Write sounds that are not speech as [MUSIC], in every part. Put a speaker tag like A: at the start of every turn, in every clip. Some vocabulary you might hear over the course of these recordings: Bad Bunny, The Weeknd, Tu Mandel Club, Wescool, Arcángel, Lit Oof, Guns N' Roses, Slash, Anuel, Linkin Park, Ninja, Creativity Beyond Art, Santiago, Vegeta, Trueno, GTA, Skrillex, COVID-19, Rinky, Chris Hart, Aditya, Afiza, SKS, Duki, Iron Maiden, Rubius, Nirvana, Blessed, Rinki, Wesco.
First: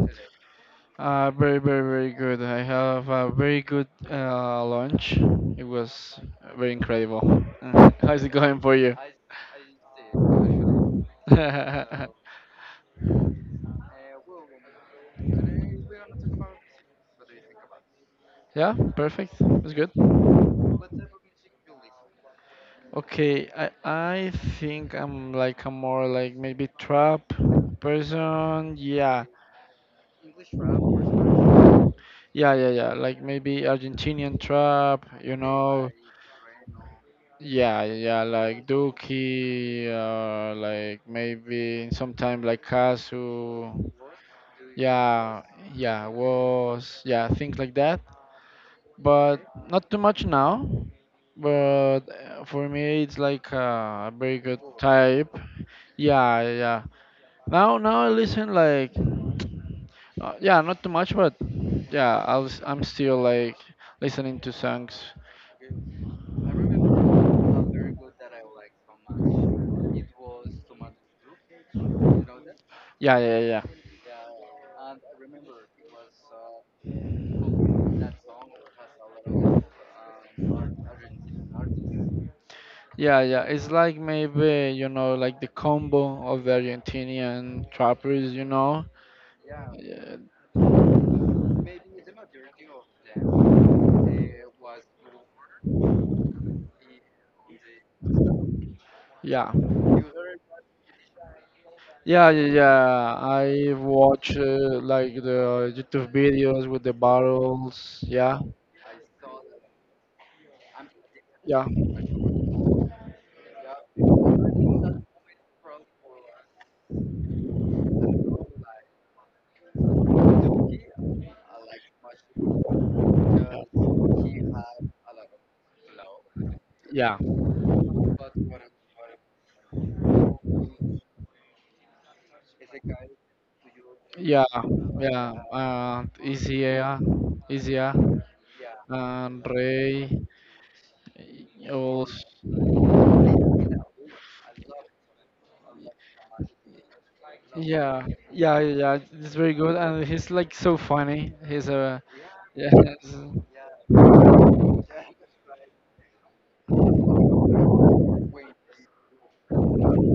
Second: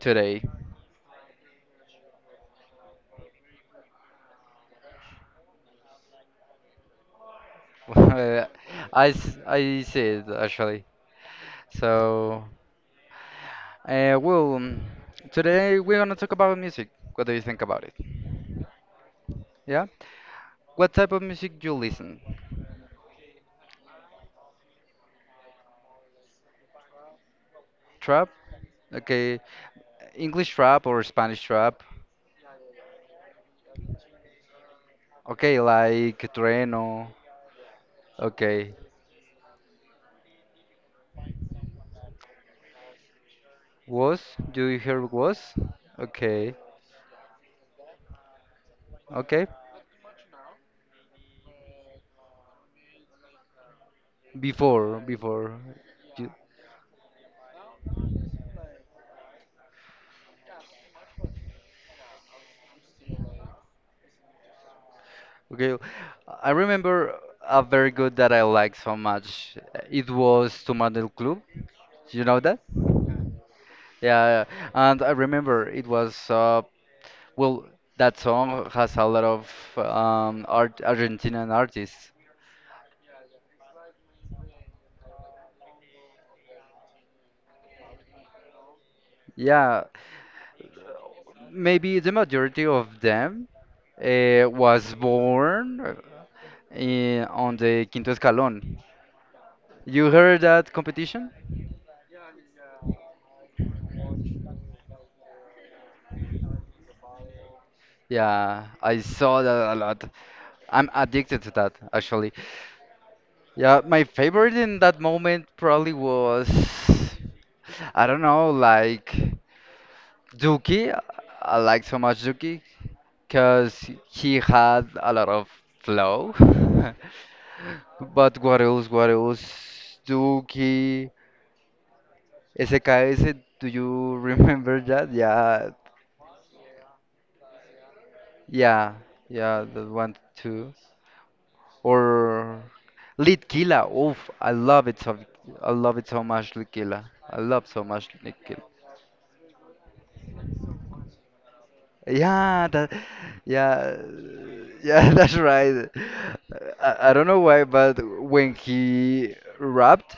A: today?
B: Very, very, very good. I have a very good lunch. It was very incredible. [LAUGHS]
A: [LAUGHS]
B: How's it
A: Well,
B: going for you?
A: I see it actually.
B: [LAUGHS]
A: So, well, today we're gonna talk about music. What do you think about it?
B: Yeah, perfect. It's
A: Yeah?
B: good.
A: What type of music do you listen?
B: Okay, I think I'm like a more like maybe trap
A: Trap?
B: person. Yeah,
A: Okay. English trap or Spanish trap?
B: yeah, yeah, yeah. Like maybe Argentinian trap. You
A: Okay,
B: know.
A: like Trueno.
B: Yeah, yeah, like
A: Okay.
B: Dookie, like maybe sometime like Kazu.
A: Was? Do you hear
B: Yeah,
A: was?
B: yeah,
A: Okay.
B: was, yeah, things like that. But
A: Okay.
B: not too much now. But for me, it's like a very good
A: Before,
B: type.
A: before.
B: Yeah, yeah, yeah. Now, I listen like, yeah, not too much, but yeah, I'm still like listening to songs.
A: Okay, I remember a very good that I liked so much. It was Tu Mandel Club. You know that?
B: Yeah, yeah, yeah.
A: Yeah, and I remember it was well, that song has a lot of art Argentinian artists.
B: Yeah, yeah. It's like maybe, like the combo of the Argentinian trappers, you know?
A: Yeah,
B: Yeah.
A: maybe the majority of them was born in, on the Quinto Escalón.
B: Yeah,
A: You heard that competition?
B: yeah, yeah. I watch like the YouTube videos with the barrels. Yeah,
A: Yeah, I saw that a lot. I'm addicted to
B: yeah,
A: that actually. Yeah, my favorite in that moment probably was, I don't know, like Duki. I like so much Duki because he had a lot of flow. [LAUGHS]
B: yeah,
A: But what else? What else? Duki, SKS. Do you [LAUGHS]
B: yeah,
A: remember that?
B: yeah.
A: Yeah,
B: And Izia,
A: yeah,
B: and
A: yeah. That
B: Ray.
A: one too.
B: Also,
A: Or Lit. Oof, I love it so. I love it so much, Lit. I love so
B: yeah,
A: much Lit.
B: yeah, yeah, yeah. It's very good, and he's like so funny. He's a [LAUGHS]
A: Yeah,
B: yes.
A: that, yeah, yeah, [LAUGHS] that's right. I don't know why, but
B: Wait,
A: when he rapped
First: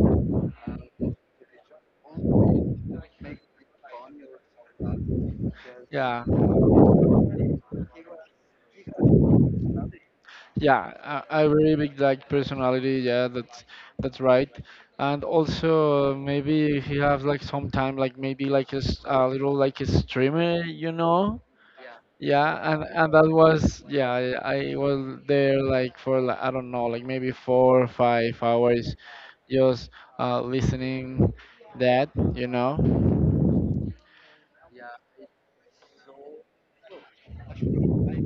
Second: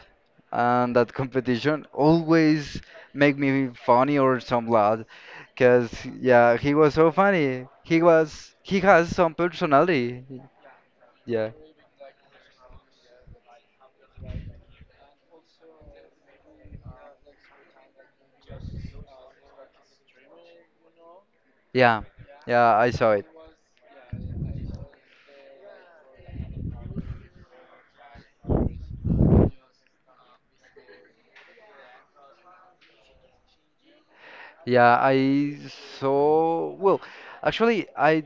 A: and that competition always
B: one
A: make
B: make
A: me funny
B: fun.
A: or some loud,
B: Yes.
A: cause
B: Yeah,
A: yeah, he was so funny. He has some personality.
B: yeah, a I
A: Yeah,
B: really big like personality. Yeah, that's right. And also maybe if you have like some time, like maybe like a little like a streamer.
A: yeah,
B: Yeah,
A: yeah,
B: and
A: I saw
B: and
A: it.
B: that was yeah, I was there like for like, I don't know, like maybe 4 or 5 hours, just listening that.
A: Yeah, I saw. Well, actually, I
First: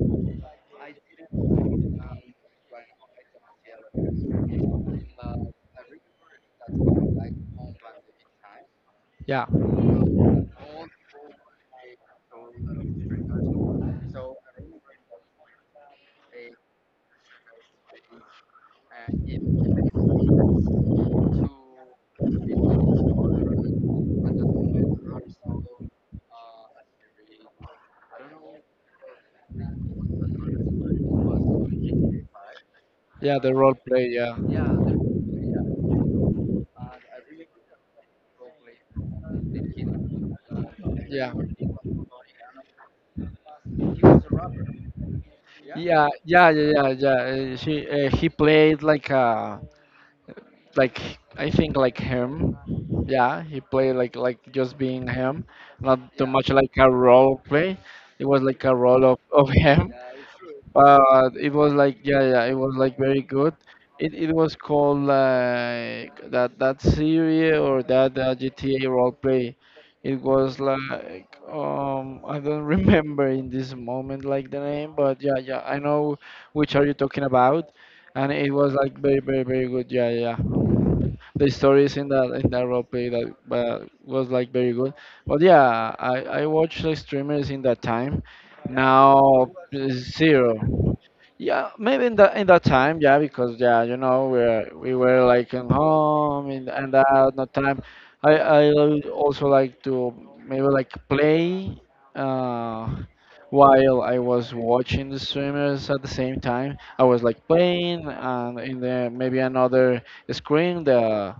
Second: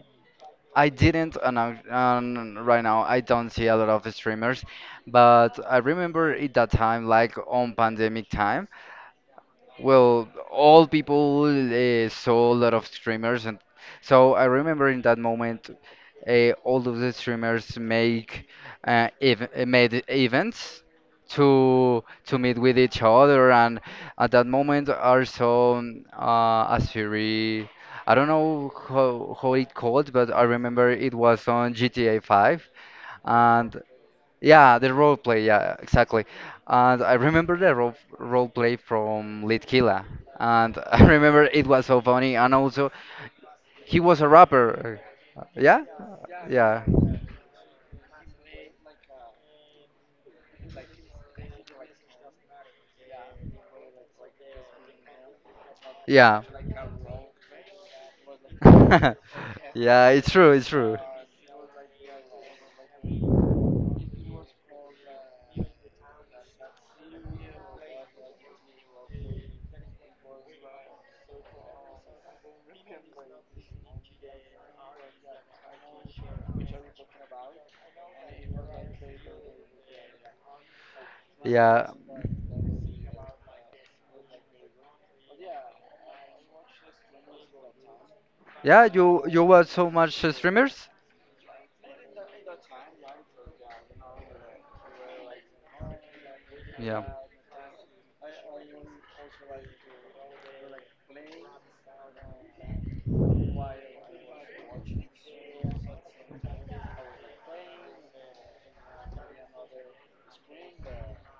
A: I didn't, and right now I don't see a lot of streamers, but I remember at that time, like on pandemic time,
B: Yeah,
A: well, all people saw a lot of streamers, and so I remember in that moment, all of the streamers make ev made events to meet with each other, and at that moment, I saw a series. I don't know how it called, but I remember it was on GTA 5,
B: yeah, the role
A: and
B: play, yeah,
A: yeah, the role play, yeah, exactly. And I remember the role play from Litkila. And [LAUGHS] I
B: yeah, yeah,
A: remember it was so funny. And also, he was a rapper. Yeah?
B: yeah, yeah,
A: Yeah.
B: yeah, yeah. She He played like a like I think like him. Yeah, he played like just being him, not too
A: Yeah.
B: much like a role play. It was like a role
A: [LAUGHS]
B: of, [LAUGHS] of him.
A: Yeah, it's true, it's
B: But it was like yeah, yeah, it was like very good. It was called like that series or that GTA role play. It was like I don't [LAUGHS] remember in this moment like the name, but yeah, yeah, I know which are you
A: true.
B: talking about, and it was like very very very good. Yeah, yeah, yeah, the
A: Yeah.
B: stories in that role play that was like very good. But yeah, I watched like streamers in that time.
A: Yeah, you
B: Now,
A: watch so much
B: zero.
A: streamers?
B: Yeah, maybe in that time, yeah, because yeah, we were like in home and
A: Yeah.
B: that no time. I would also like to maybe like play uh while I was watching the streamers at the same time. I was like playing and in the maybe another screen the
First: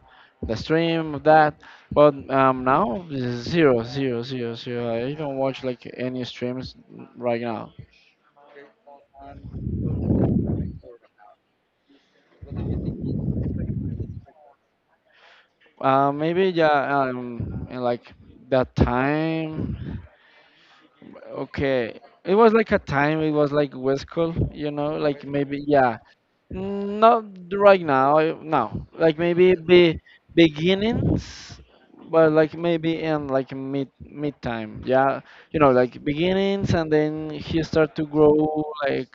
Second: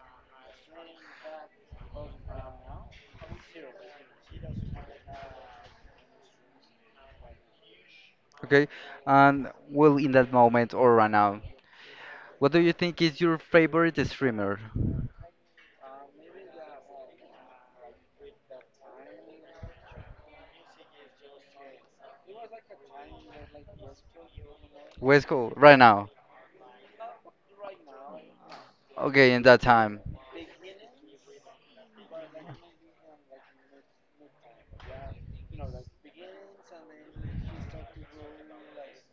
B: the stream of that. But now it's zero zero zero zero. I don't watch like any streams right now.
A: Okay. And well, in that moment or right now, what do you think is your favorite streamer?
B: Maybe yeah, and like that time. Okay, it was like a time. It was like West School, you know, like
A: Wesco,
B: maybe
A: right
B: yeah,
A: now.
B: not right now. No, like
A: Okay, in
B: maybe
A: that
B: be
A: time.
B: beginnings, but like maybe in like mid time. Yeah, you know, like beginnings, and then he start to grow like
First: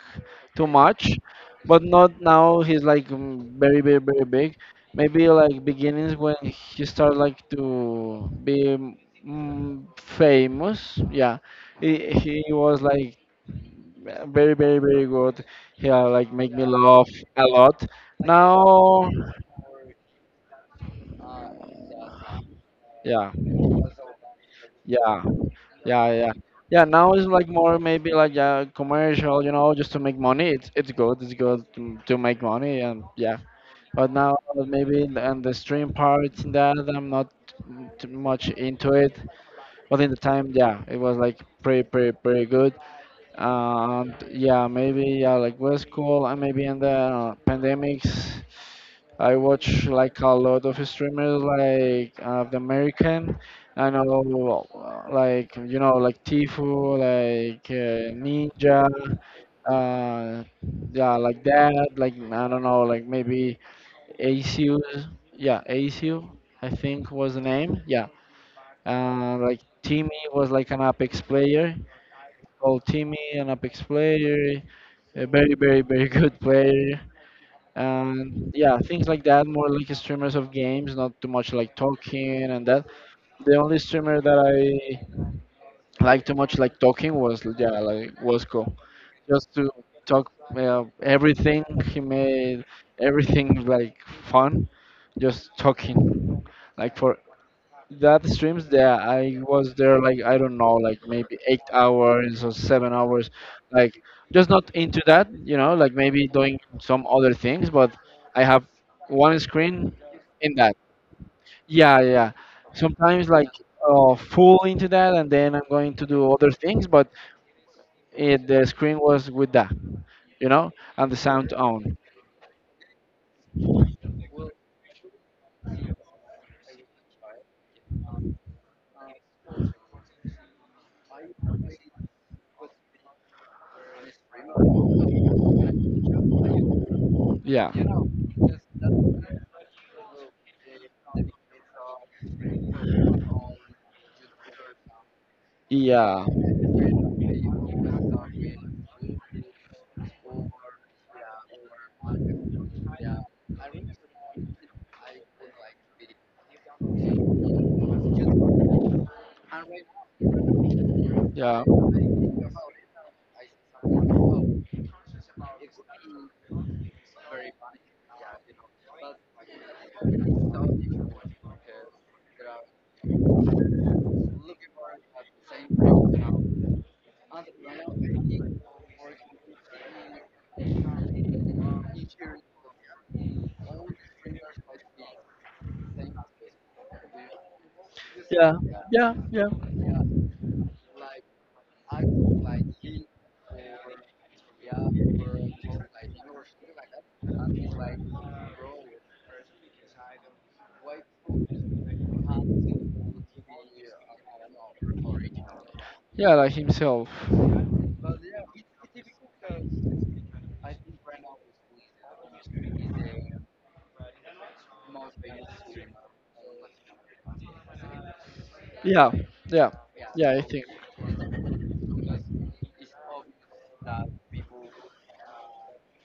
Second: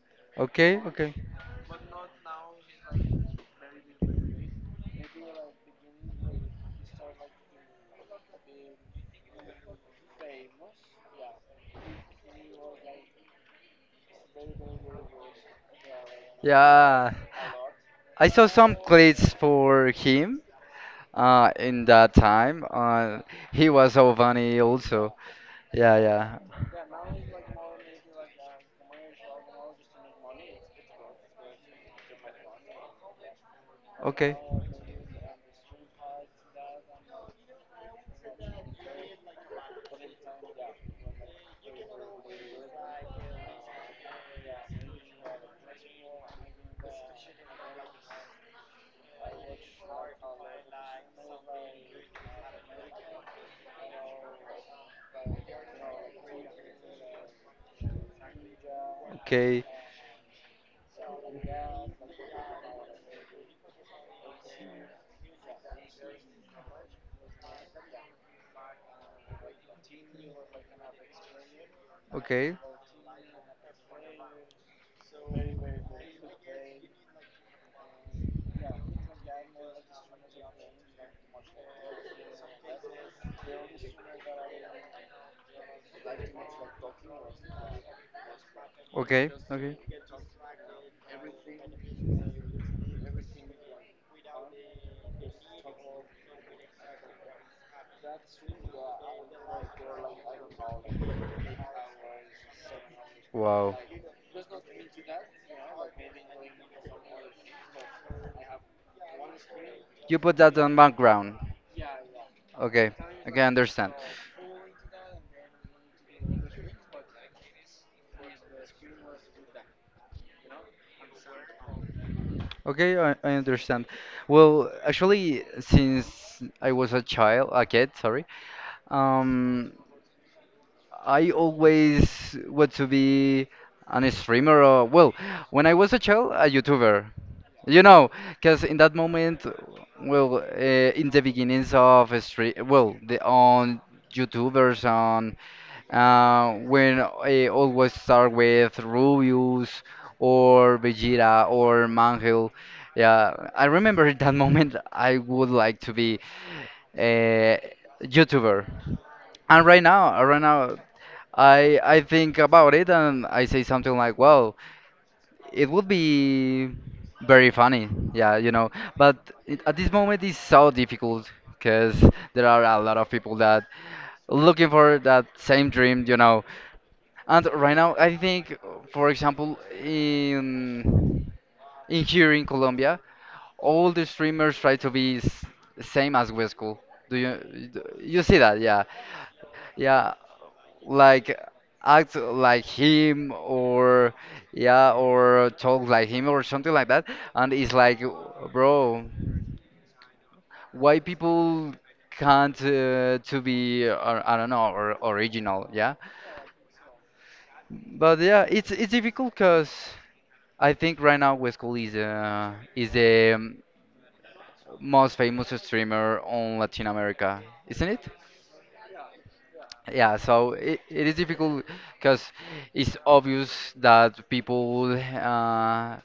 B: too
A: Okay, okay.
B: much, but not now. He's like very, very, very big. Maybe like beginnings when he started like to be famous. Yeah, he was like very, very, very good. Yeah, like make me laugh
A: Yeah.
B: a lot.
A: I saw some
B: Now,
A: clips for him, in that time,
B: yeah,
A: he was so funny also.
B: yeah,
A: Yeah,
B: yeah, yeah.
A: yeah.
B: Yeah, now it's like more maybe like a commercial, you know, just to make money. It's good, it's good to make money, and yeah. But
A: Okay,
B: now, maybe in on the stream part in that I'm not too much into it. But in the time, yeah, it was like pretty pretty pretty good. And yeah, maybe yeah, like was cool. And maybe in the pandemics, I watch like a lot of streamers like the American. I know like you know like Tifu, like Ninja,
A: okay,
B: uh, yeah, like that. Like I don't know, like maybe. ACU, yeah, ACU, I think was the name. Yeah, like Timmy was like an Apex player,
A: okay,
B: called Timmy, an Apex player, a very, very, very [LAUGHS] good player. And yeah, things like that, more like streamers of games, not too much like talking and that. The only streamer that I liked too much like talking was yeah, like Wasco,
A: okay,
B: just to
A: okay.
B: talk everything. He made everything like fun, just talking. Like for that streams, yeah, I was there like I don't know, like maybe 8 hours or 7 hours,
A: Wow.
B: like just not into that, you know, like maybe doing some other things, but I have one screen
A: You put
B: in
A: that
B: that.
A: on background.
B: Yeah, yeah.
A: Okay.
B: Sometimes
A: Okay, I
B: like
A: understand.
B: full into that, and then I'm going to do other things, but it, the screen was with that, you know, and the sound on.
A: Okay, I understand. Well, actually, since I was a child, a kid, sorry, um, I always want to be an streamer or, well, when I was a child, a YouTuber.
B: Yeah.
A: You know, because in that moment, well, in the beginnings of stream, well, the on YouTubers on.
B: Yeah.
A: When I always start with Rubius or Vegeta or Mangel. Yeah, I remember [LAUGHS] that moment I would like to be a YouTuber. And right now, I think about it and I say something like, well, it would be very funny, yeah. But at this moment, it's so difficult because there are a lot of people that looking for that same dream, you
B: Yeah.
A: know. And right now, I think, for example, in in here in Colombia, all the streamers try to be s same as Wesco. Do you do you see
B: Yeah,
A: that? Yeah,
B: yeah, yeah,
A: yeah, like act like him or yeah, or talk like him or something like that. And it's like, bro, why people can't to be I don't know or original? Yeah,
B: yeah, like himself.
A: but yeah, it's difficult because. I think right now Wescool is the most famous streamer on Latin America, isn't it?
B: Yeah, yeah,
A: Yeah,
B: yeah, I
A: so
B: think.
A: it is difficult because it's obvious that people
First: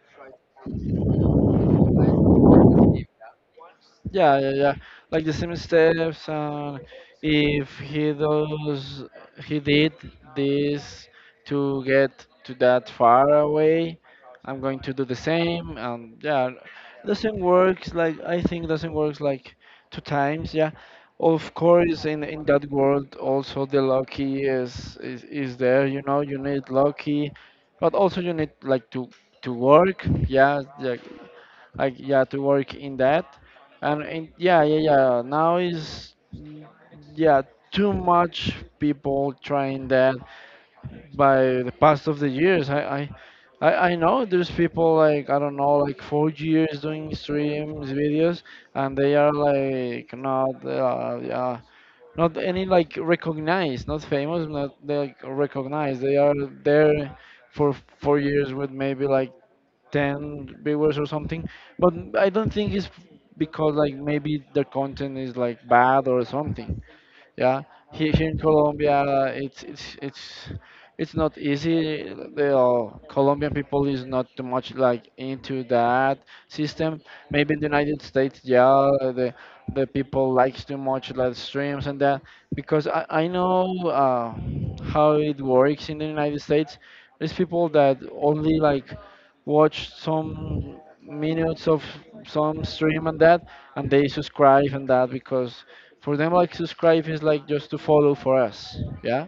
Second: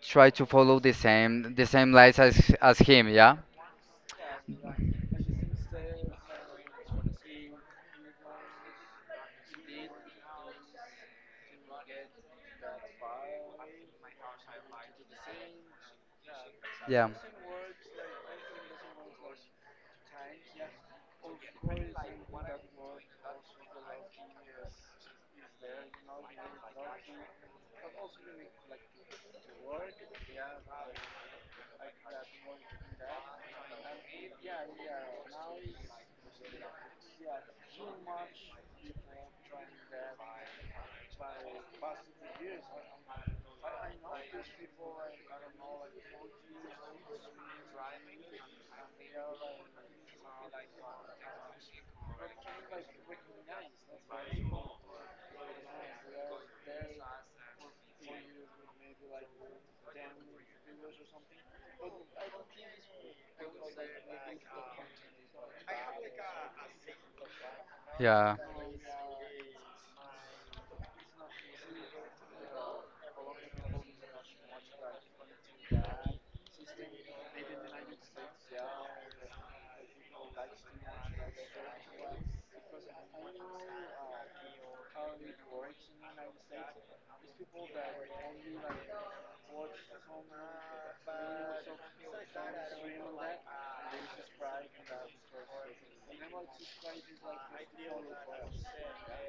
A: try to follow the same lines as him. Yeah,
B: Yeah, yeah, yeah. Like the same steps, and if he does, he did this to get to that far away. I'm going to do the same, and yeah,
A: yeah,
B: doesn't works. Like I think doesn't works like two times. Yeah, of course, in that world also the lucky is there. You know, you need lucky, but also you need like to work. Yeah, yeah, like yeah, to work in that. And yeah, yeah, yeah, now is yeah, too much people trying that by the past of the years. I know there's people like I don't know, like 4 years doing streams videos, and they are like not, yeah, not any like recognized, not famous, not like recognized. They are there for 4 years with maybe like 10 viewers or something, but I don't think it's because like maybe the content is like bad or something. Yeah, here
A: yeah,
B: in colombia, it's not easy. The Colombian people is not too much like into that system. Maybe in the United States, yeah, the people likes too much like streams and that because I know how it works in the United States. There's people that only like watch some minutes of some stream and that, and they subscribe and that because for them like subscribe is like just to follow for us. Yeah,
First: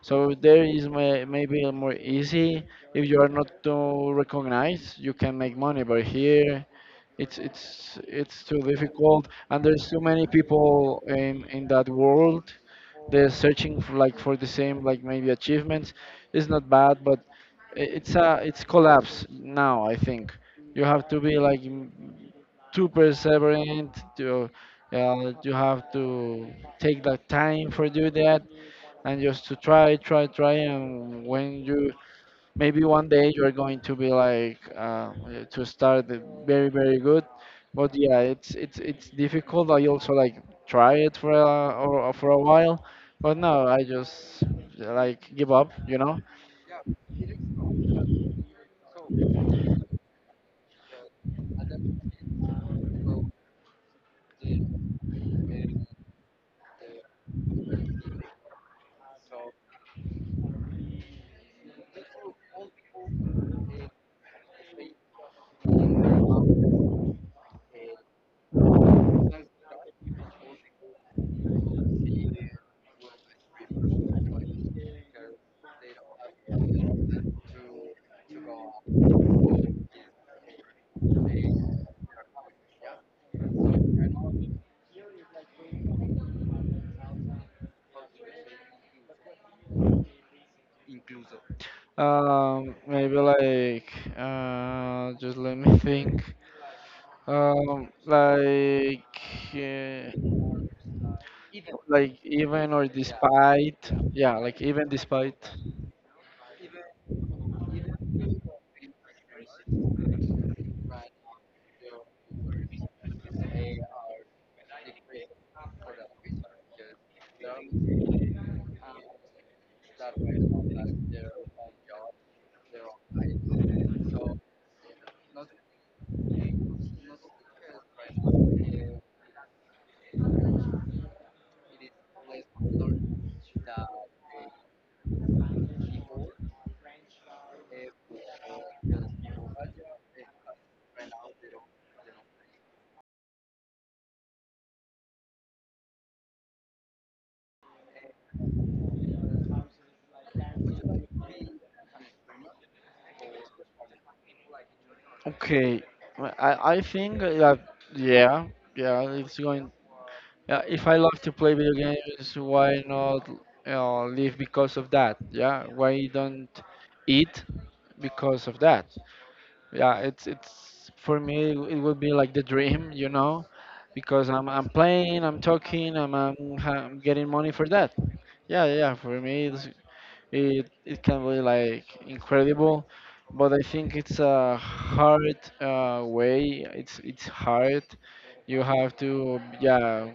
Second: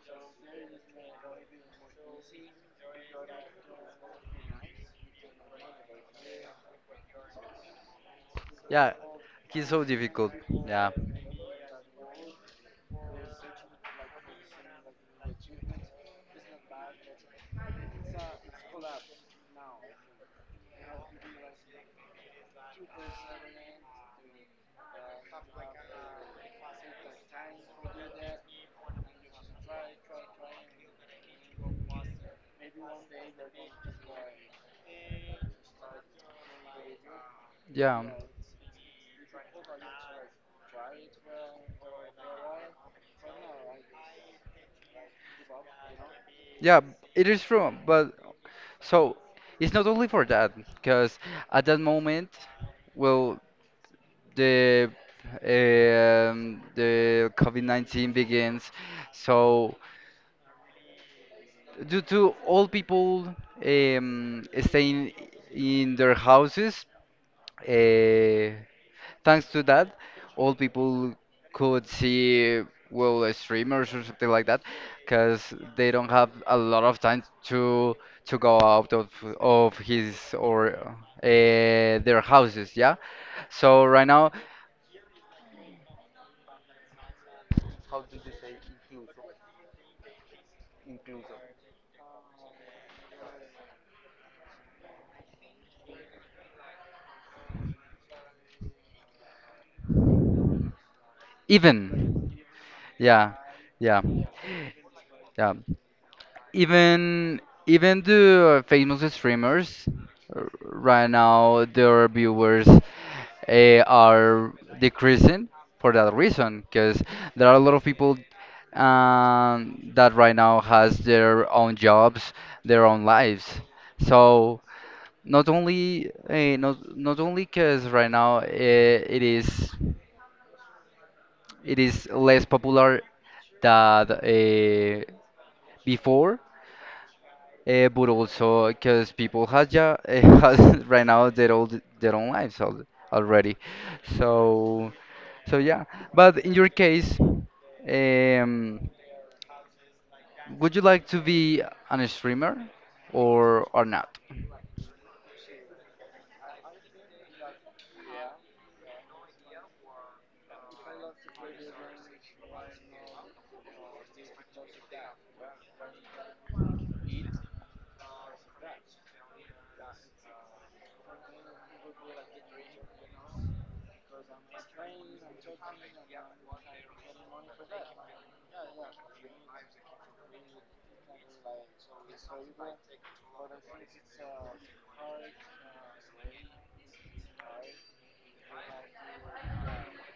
B: so there is maybe a more easy. If you are not too recognized, you can make money. But here, it's too
A: yeah.
B: difficult, and
A: He's so
B: there's too many
A: difficult. Yeah,
B: people in that world. They're searching for like for the same like maybe achievements. It's not bad, but it's collapse now. I think you have to be like too perseverant. To You have to take the time for do that and just to try, try, try. And when you maybe one day you are going to be like to start the very, very good. But
A: yeah.
B: yeah, it's difficult. I also like try it for a while, but no, I just like give up. You know,
A: Yeah, it is true, but so it's not only for that, because at that moment, well, the the COVID-19 begins, so due to all people staying in their houses, uh, thanks to that, all people could see well, streamers or something like that, because they don't have a lot of time to go out of his or their houses. Yeah. So right now,
B: maybe like just let me think. Like uh, like
A: even
B: even or
A: yeah,
B: despite,
A: yeah,
B: yeah, like even despite.
A: yeah. Even even the famous streamers right now their viewers are decreasing for that reason because there are a lot of people that right now has their own jobs, their own lives. So not only because right now it is less popular than before. But also because people has ja [LAUGHS] has right now their old their own lives al already, so so yeah. But in your case, um, would you like to be an streamer or not?
B: Okay, well, I think that yeah, yeah, it's going. Yeah, if I love to play video games, why not live because of that? Yeah, why don't eat because of that? Yeah, it's for me it would be like the dream, you know, because I'm playing, I'm talking, I'm getting money for that. Yeah, yeah, for me it it can be like incredible. But I think it's a hard, way. It's hard. You have to, yeah,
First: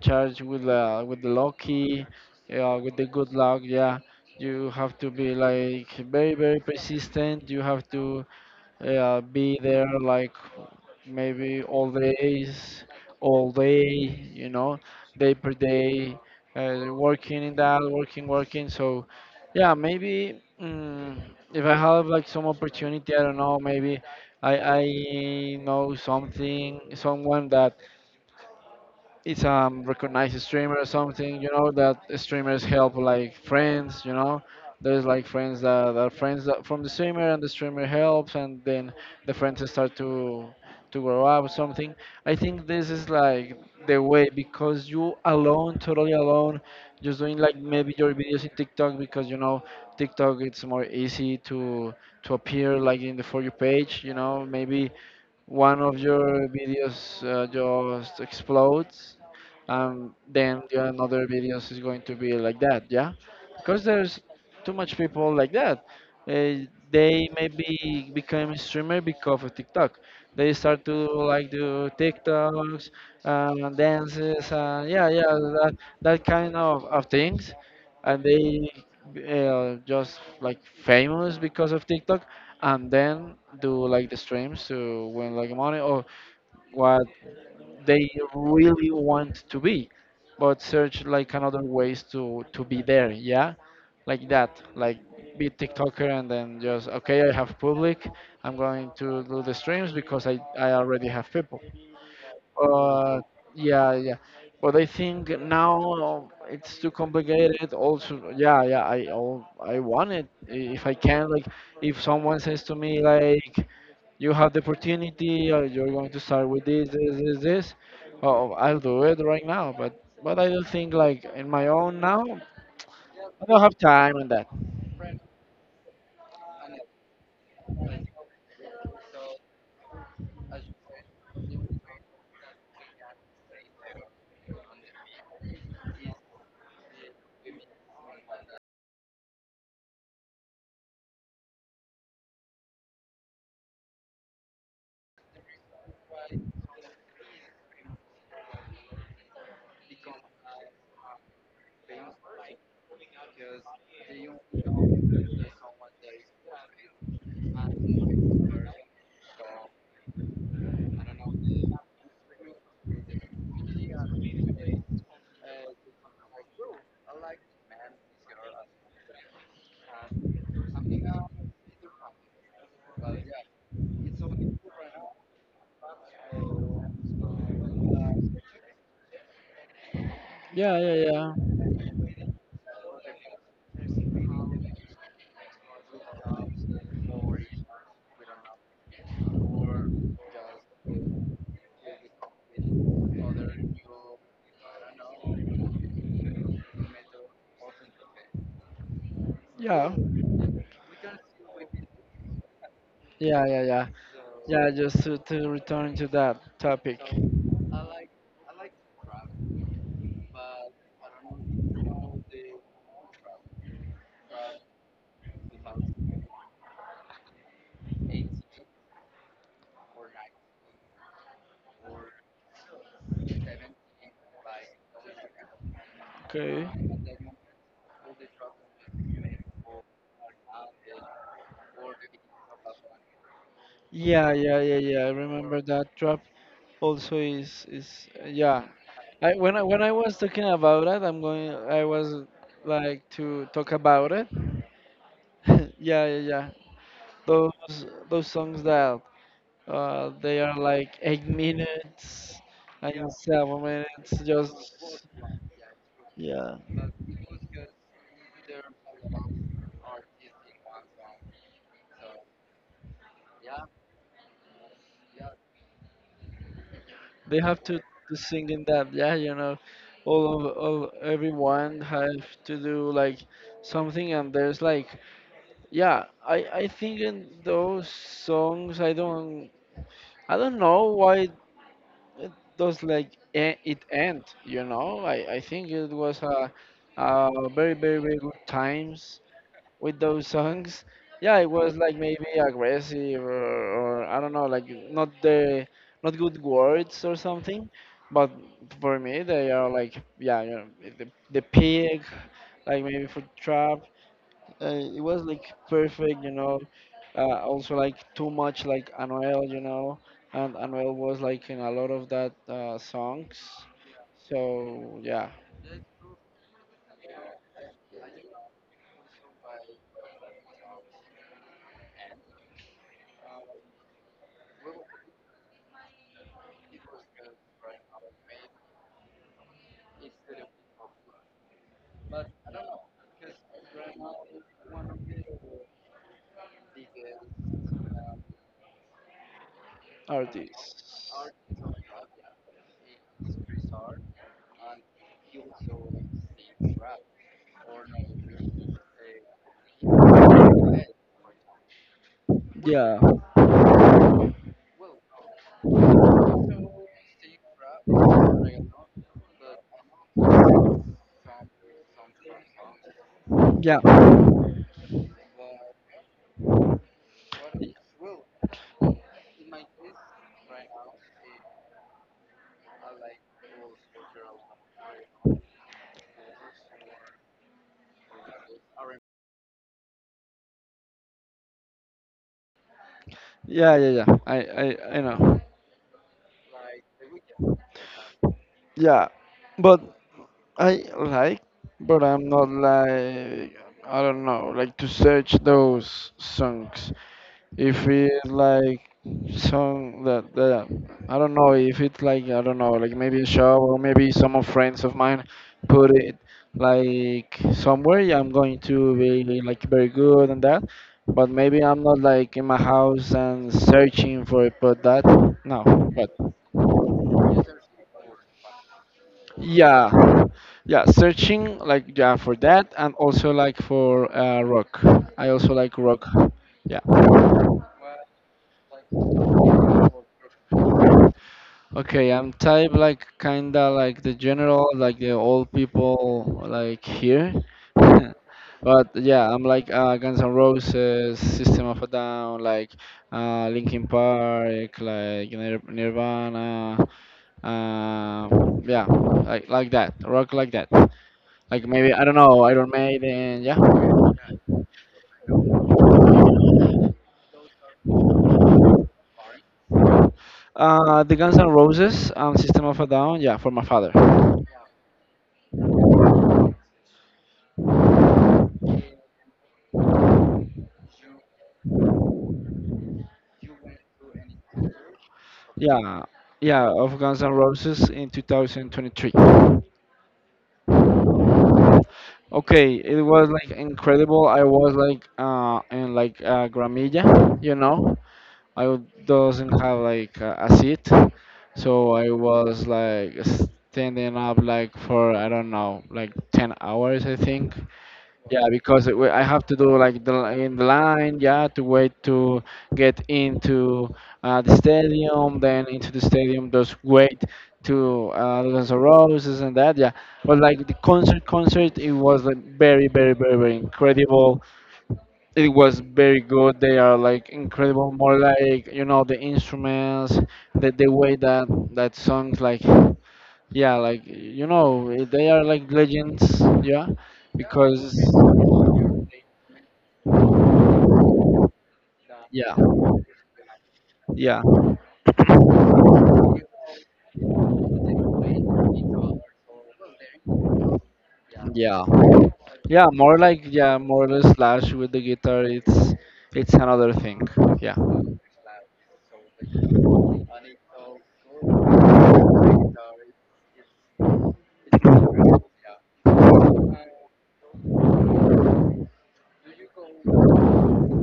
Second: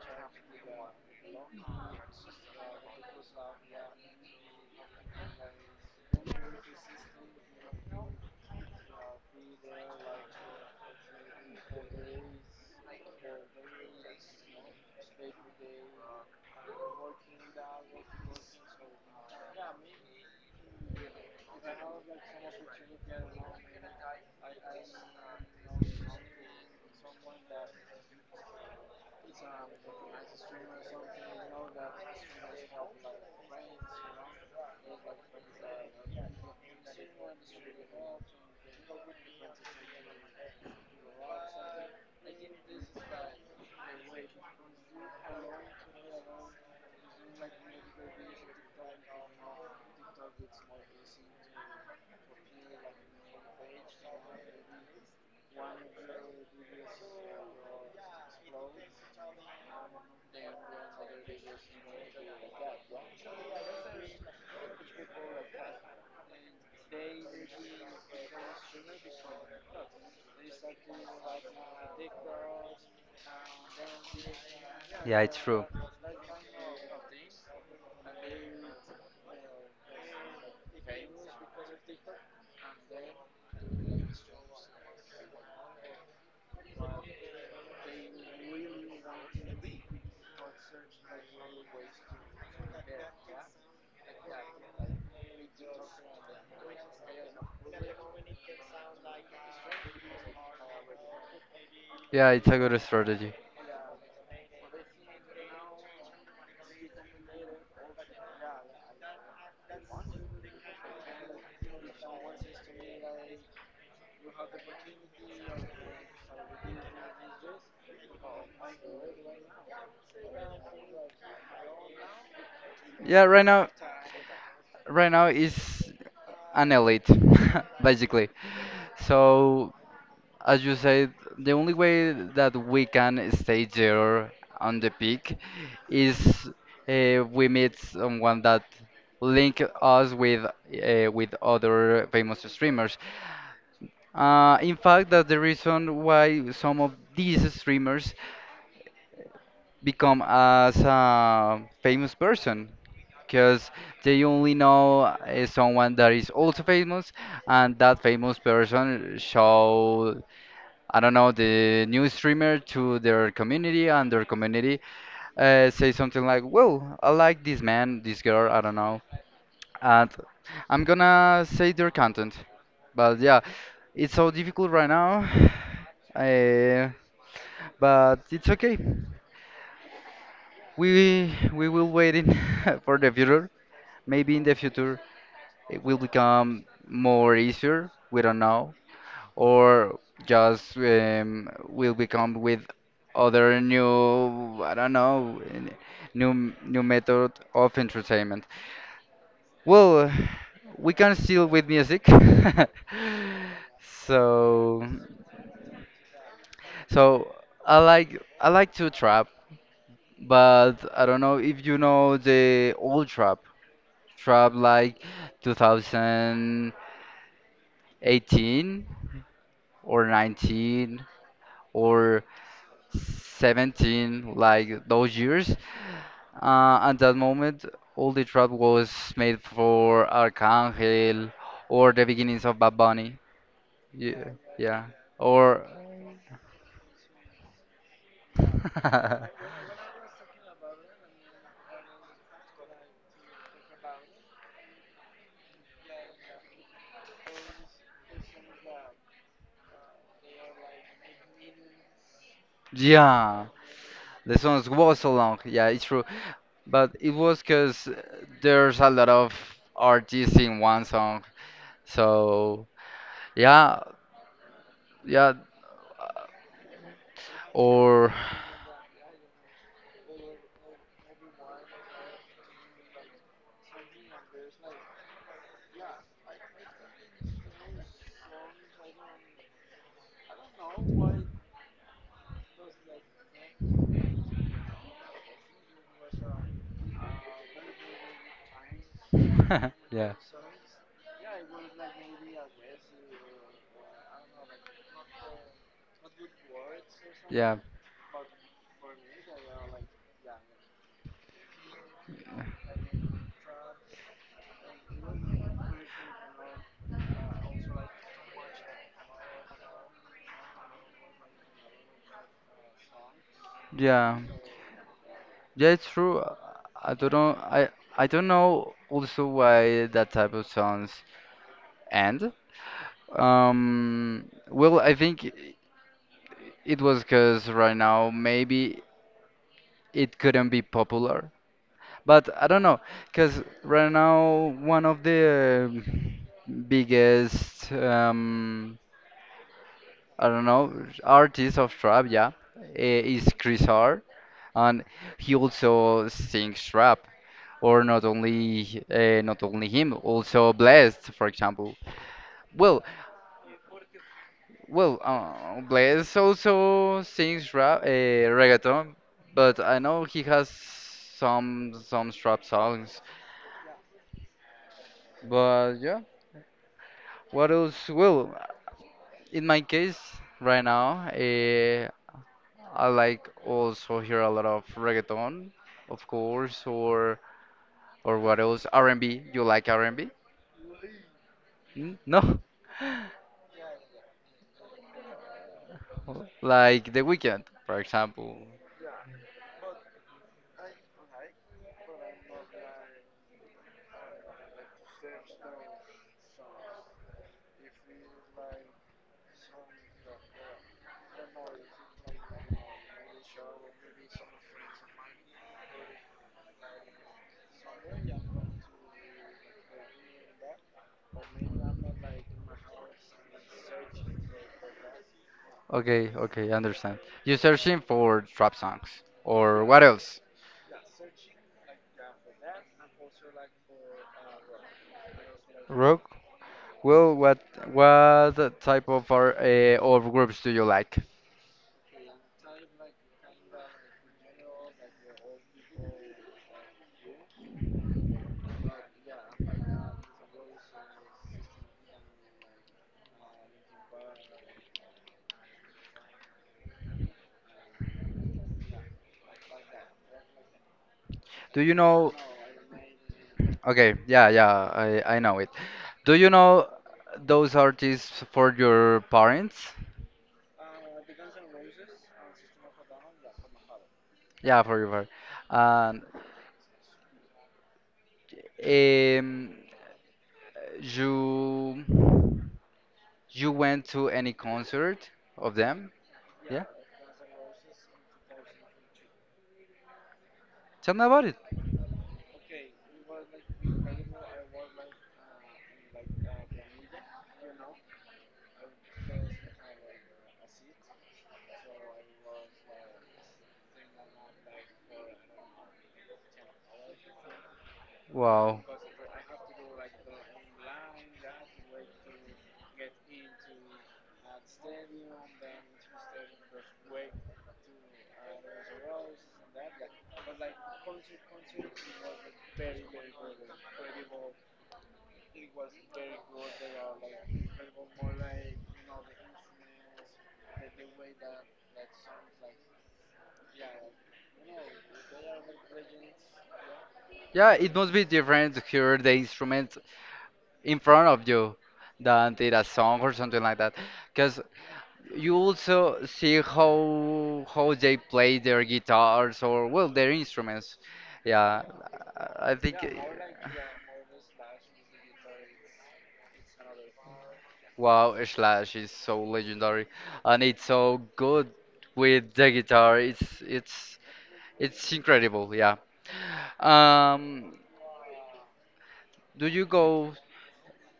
B: charge with the lucky, with the good luck. Yeah, you have to be like very very persistent. You have to, yeah, be there like maybe all days, all day, you know, day per day, working in that, working, working. So, yeah, maybe if I have like some opportunity, I don't know, maybe I know something, someone that it's recognized streamer or something, you know, that streamers help like friends, you know. There's like friends that are friends that from the streamer, and the streamer helps, and then the friends start to grow up or something. I think this is like the way, because you alone, totally alone, just doing like maybe your videos in TikTok, because you know TikTok it's more easy to appear like in the For You page, you know. Maybe one of your videos just explodes, and then the another videos is going to be like that, yeah, because there's too much people like that. uh, they maybe become a streamer because of TikTok. They start to like do TikToks, dances, and yeah,
A: Yeah,
B: yeah,
A: it's true.
B: that kind of things, and they just like famous because of TikTok, and then do like the streams to win like money or what they really want to be, but search like another ways to be there, yeah. Like that, like be tiktoker, and then just okay, I have public, I'm going to do the streams because I already have people.
A: Yeah, it's a good
B: Uh,
A: strategy.
B: yeah, yeah. But I think now it's too complicated also. Yeah, yeah. I want it, if I can, like if someone says to me like you have the opportunity, you're going to start with this, this, this, this, oh I'll do it right now. But I don't think like in my own now.
A: Yeah,
B: I
A: right
B: don't
A: now,
B: have time on that.
A: is an elite, [LAUGHS] basically. So, as you said, the only way that we can stay there on the peak is we meet someone that link us with other famous streamers. In fact, that's the reason why some of these streamers become as a famous person because they only know someone that is also famous, and that famous person show, I don't know, the new streamer to their community, and their community say something like, "Well, I like this man, this girl, I don't know," and I'm gonna say their content. But yeah, it's so difficult right now, [SIGHS] uh, but it's okay.
B: Yeah, yeah,
A: We
B: yeah,
A: we will waiting [LAUGHS] for the future. Maybe in the future it will become more easier. We don't know, or just will become with other new, I don't know, new new method of entertainment.
B: yeah,
A: Well, [SIGHS] we can still with music. [LAUGHS]
B: yeah, yeah, yeah, yeah,
A: So,
B: just to return to that topic.
A: so, I like to trap, but I don't know if you know the old trap like 2018 or 19 or 17, like those years.
B: Okay,
A: At that moment, all the trap was made for Arcángel or the beginnings of Bad Bunny. Yeah,
B: yeah, yeah, yeah,
A: yeah.
B: yeah, I remember
A: Or
B: that trap. Also is yeah. I, when
A: [LAUGHS]
B: I when I was talking about it, I'm going. I was like to talk about it. [LAUGHS] Yeah, yeah, those songs that they are like 8 minutes and
A: yeah,
B: 7 minutes
A: the songs was
B: just,
A: so long. Yeah, it's true,
B: yeah,
A: but it was because there's a lot of artists in one song. So yeah, yeah.
B: they have
A: Or
B: to sing in that, yeah, you know. All of all, everyone have to do like something, and there's like, yeah, I think in those songs, I don't I don't know why it does like it end, you know. I think it was a very, very, very good times
A: [LAUGHS]
B: with
A: yeah.
B: those songs. Yeah, it was like maybe aggressive, or I don't know, like not the not good words or
A: Yeah,
B: something. But for me, they are like, yeah, you know, the the pig, like maybe for trap. It was like perfect, you know. Also like too much like Anuel, you know, and Anuel was like in a lot of that songs.
A: yeah,
B: So yeah.
A: yeah. It's true. I don't know. I don't know also why that type of songs end. Well, I think it was because right now maybe it couldn't be popular. But I don't know, because right now one of the biggest I don't know,
B: Artists.
A: artist of trap, yeah, is Chris Hart, and he also sings trap. Or not only him, also Blessed, for example. Well,
B: Yeah,
A: Blessed also sings rap, reggaeton, but I know he has some trap songs.
B: yeah,
A: But yeah, what else? Well, in my case, right now, I like also hear a lot of reggaeton, of course, or what else? R&B. You like R&B? Hmm? No,
B: yeah, yeah, yeah. I know.
A: [LAUGHS] like The Weeknd, for example.
B: Yeah, but I like, but I'm not like I don't know, like to search those songs. If it's like some that I don't know, if it's like I don't know like maybe a shop or maybe some of friends of mine put it like somewhere, yeah, I'm going to be like very good and that. But maybe I'm not like in my house and searching for it, but that, no,
A: Okay,
B: but
A: okay, I understand. You're searching for trap songs or what else?
B: yeah, yeah, searching like yeah for that, and also like for rock. I also like rock.
A: Rock?
B: Yeah.
A: Well, what type of of groups do you like?
B: Okay, I'm type like kinda like the general, like the old people like here. [LAUGHS] But yeah, I'm like Guns N' Roses, System of a Down, like Linkin Park, like Nirvana. Uh, yeah, like that, rock like that.
A: Do
B: Like
A: you
B: maybe I
A: know?
B: don't know, Iron Maiden. Yeah.
A: Okay, yeah, yeah, I know it. Do you know those artists for your parents?
B: The Guns N' Roses, and System of a Down. Yeah, for my father.
A: Yeah, for your part. Um, you you went to any concert of them?
B: Yeah,
A: Yeah.
B: yeah, of Guns N' Roses in 2023.
A: Tell me about it.
B: Okay, it was like incredible. I was like in like gramilla, you know. Doesn't have like a seat, so I was like standing up like for I don't know like 10 hours I think, yeah,
A: Wow.
B: because I have to do like the, in the line, yeah, to wait to get into the stadium, then into the stadium, just wait to Guns N' Roses and that, yeah. But like the concert, it was like very, very, very, very incredible. It was very good. They are like incredible, more like you know the instruments, the way that that songs like, yeah, like you know they are like legends, yeah,
A: Yeah, it
B: because
A: must be different to hear the instrument in front of you than
B: yeah,
A: did a song or something like that.
B: yeah,
A: Because you also see how they play their guitars or well their instruments. Yeah,
B: yeah,
A: I think
B: yeah, more like yeah more or less slash with the guitar, it's another thing, yeah.
A: wow, Slash is so legendary and it's so good with the guitar. It's incredible. Yeah. Um, do you go?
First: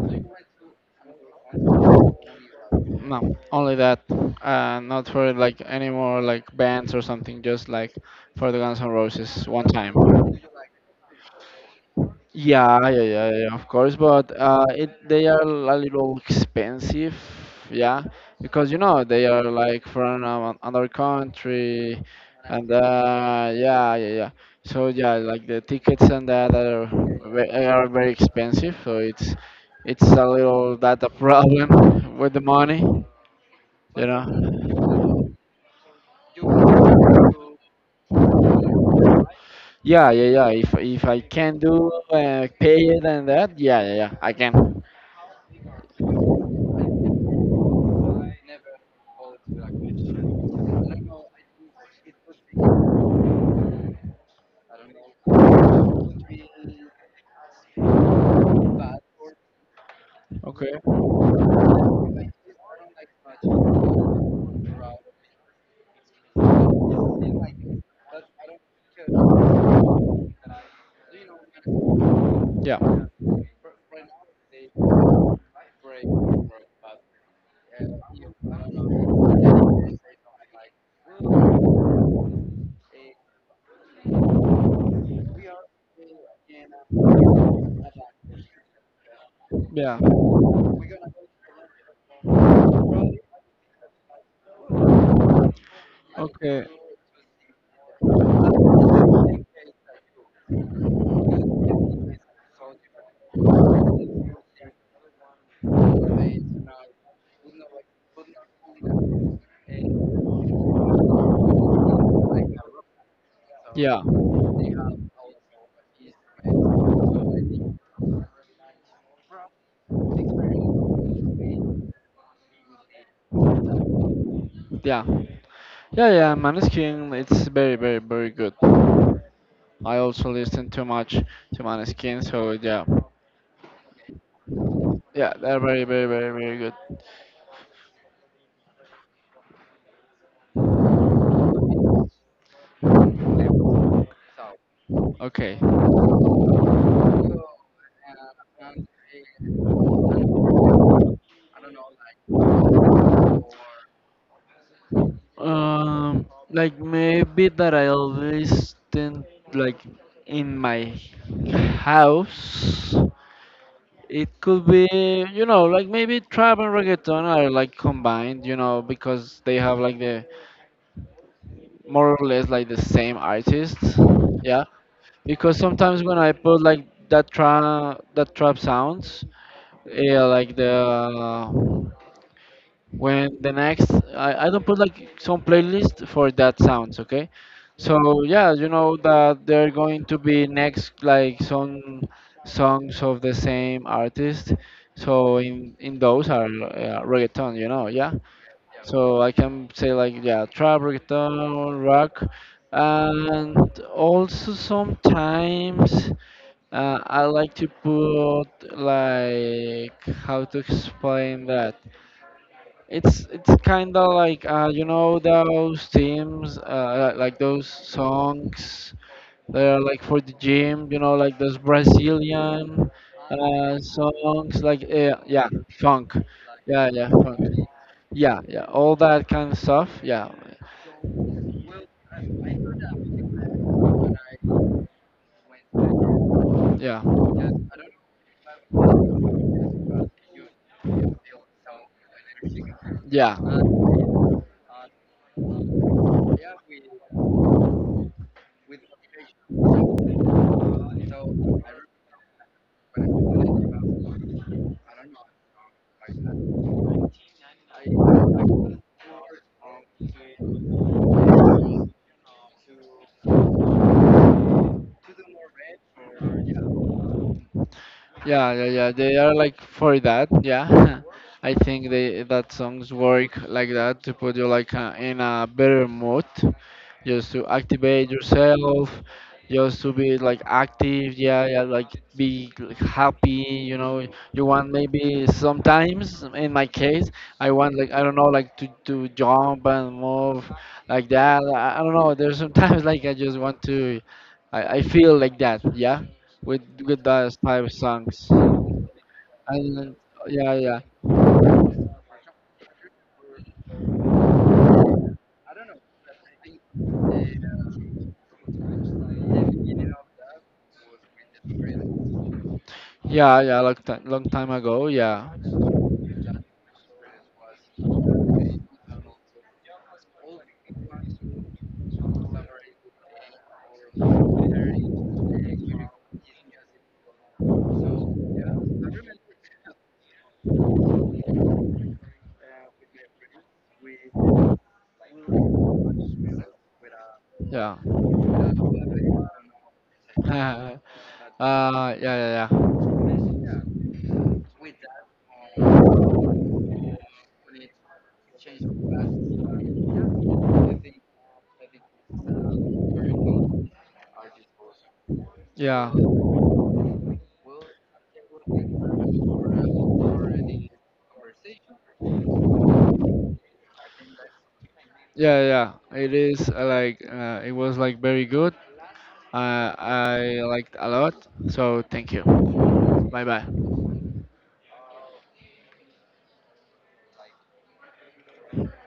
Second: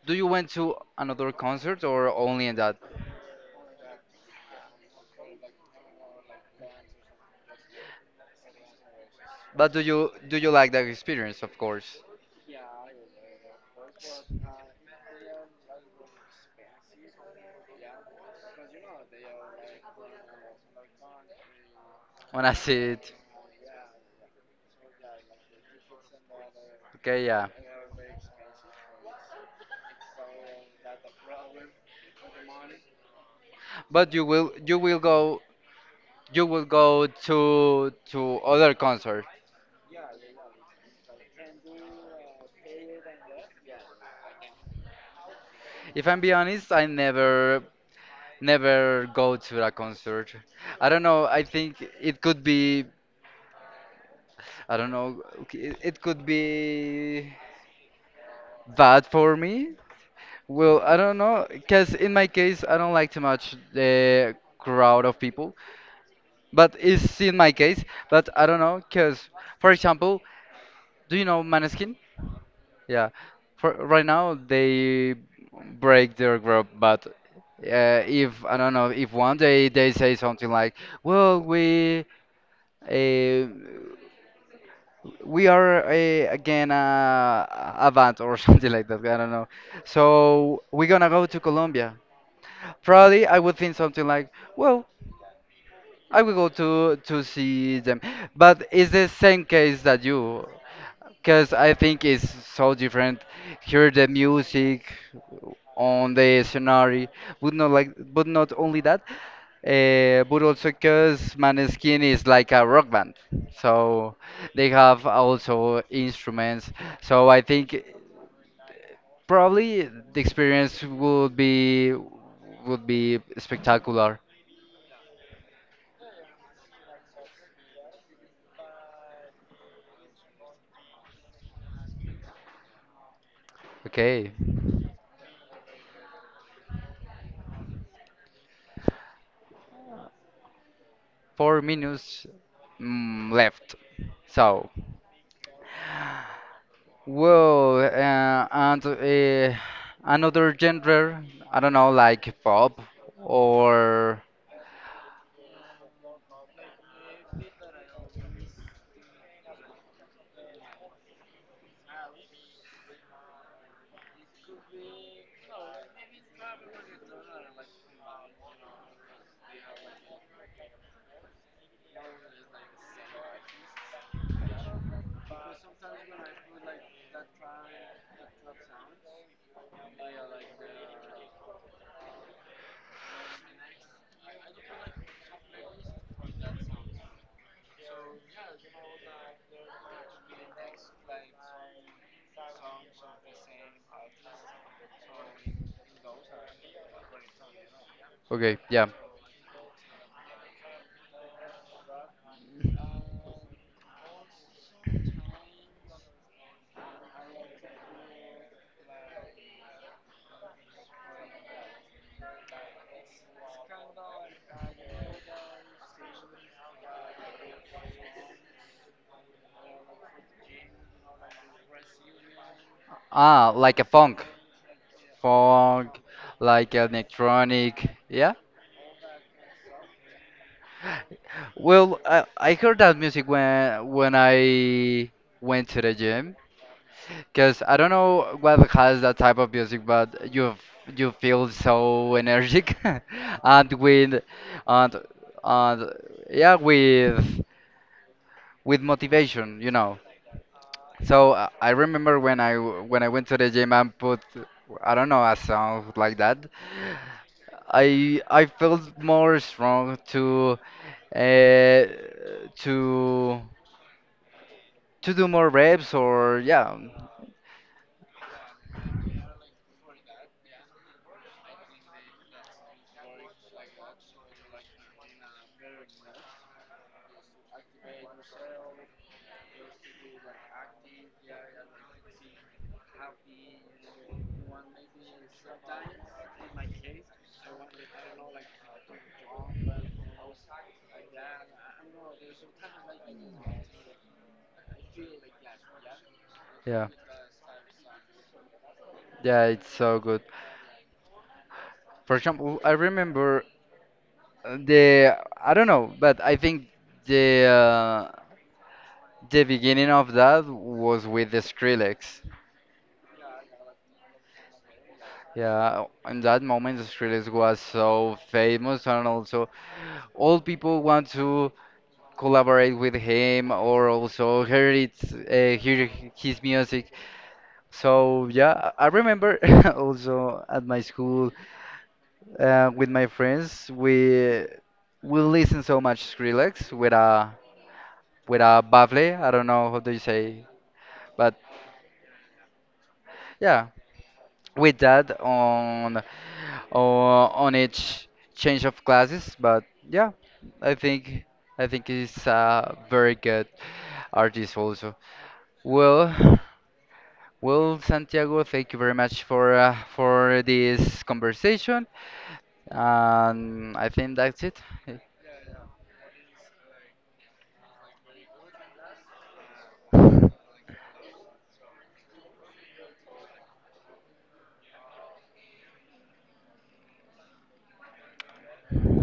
A: Do you went to another concert or only in that?
B: No, only that. Not for like any more like bands or something, just like for the Guns N' Roses one
A: But do
B: time.
A: you do you like that experience? Of course.
B: Yeah, yeah, yeah, yeah, yeah, of course, but it they are a little expensive, yeah, because you know they are like from another country,
A: When I
B: and
A: see it.
B: yeah, yeah, yeah. So yeah, like the tickets and that are
A: Okay. Yeah.
B: are very expensive, so it's a little that a problem [LAUGHS] with the money, you
A: But
B: know.
A: you will go to other concert.
B: Yeah, yeah, yeah. If I can do pay it and that, yeah, yeah, yeah, I can.
A: If I'm be honest, I never go to a concert. I don't know. I think it could be I don't know. It could be bad for me. Well,
B: Okay.
A: I don't know, because in my case, I don't like too much the crowd of people. But it's in my case. But I don't know, because for example, do you know Maneskin? Yeah,
B: Yeah.
A: for right now they break their group, but if I don't know, if one day they say something like, "Well, uh, we are again a band or [LAUGHS] something like that," I don't know.
B: Yeah.
A: So we're gonna go to Colombia. Probably I would think something like, "Well, I will go
B: Okay.
A: to see them, but it's the same case that you, because I think it's so different. Hear the music on the scenery, but not only that, but also because Maneskin is like a rock band,
B: Yeah.
A: so they have also instruments. So I think probably the experience would be spectacular.
B: Yeah, yeah, yeah. Maneskin, it's very, very, very good. I also listen too much to Maneskin, so yeah,
A: Okay.
B: yeah, they're very, very, very, very good.
A: 4 minutes left. So,
B: Okay.
A: well, and another genre, I don't know, like pop or
B: Um, like maybe that I always tend like in my house. It could be, you know, like maybe trap and reggaeton are like combined, you know, because they have like the more or less like the same artists. Yeah, because sometimes when I put like that trap sounds, yeah, like the when the next I don't put like some playlist for that sounds, okay, so yeah, you know that they are going to be next like some songs of the same artist, so in those are reggaeton, you know, yeah.
A: okay, yeah,
B: So I can say like, yeah, trap, reggaeton, rock, and also sometimes I like to put like how to explain that, it's kind of like you know those teams like those songs that are like for the gym, you know, like those Brazilian
A: ah, like a funk,
B: songs, like yeah,
A: funk,
B: funk,
A: like
B: yeah, yeah, funk,
A: electronic, yeah.
B: yeah, yeah, all that kind of stuff, yeah,
A: Well, I heard that music when I went to the gym.
B: yeah.
A: Because I don't know what has that type of music, but you you feel so energetic, [LAUGHS]
B: Yeah,
A: and with and and yeah, with motivation. So I remember when I went to the gym and put I don't know a song like that. I felt more strong uh, to to do more reps or yeah,
B: yeah, yeah, yeah. They are like for that. Yeah. [LAUGHS] I think they that songs work like that to put you like in a better mood, just to activate yourself, just to be like active. Yeah, yeah, like be like happy. You know, you want maybe sometimes. In my case, I want like I don't know, like to jump and move like that. I don't know. There's sometimes [LAUGHS] like I just want to. I feel like that. Yeah,
A: yeah,
B: with those type of songs.
A: yeah, it's
B: And
A: so good.
B: yeah, yeah,
A: For example, I remember the I don't know, but I think the uh, the beginning of that was with the Skrillex.
B: yeah, yeah. Long time ago.
A: Yeah, in that moment, the Skrillex was so famous, and also all people want to collaborate with him or also hear it, hear his music. So yeah, I remember [LAUGHS] also at my school, with my friends,
B: Yeah.
A: we listen so much Skrillex with a
B: Yeah.
A: with a buffle.
B: [LAUGHS]
A: I don't know how do you say, but
B: Uh, yeah, yeah, yeah.
A: yeah, with that on on on each change of classes. But yeah, I think I think he's a very good artist also.
B: Yeah.
A: Well, well, Santiago, thank you very much for this conversation, and I think that's it.
B: Yeah, yeah. It is like it was like very good. I liked a lot. So thank you. Bye bye.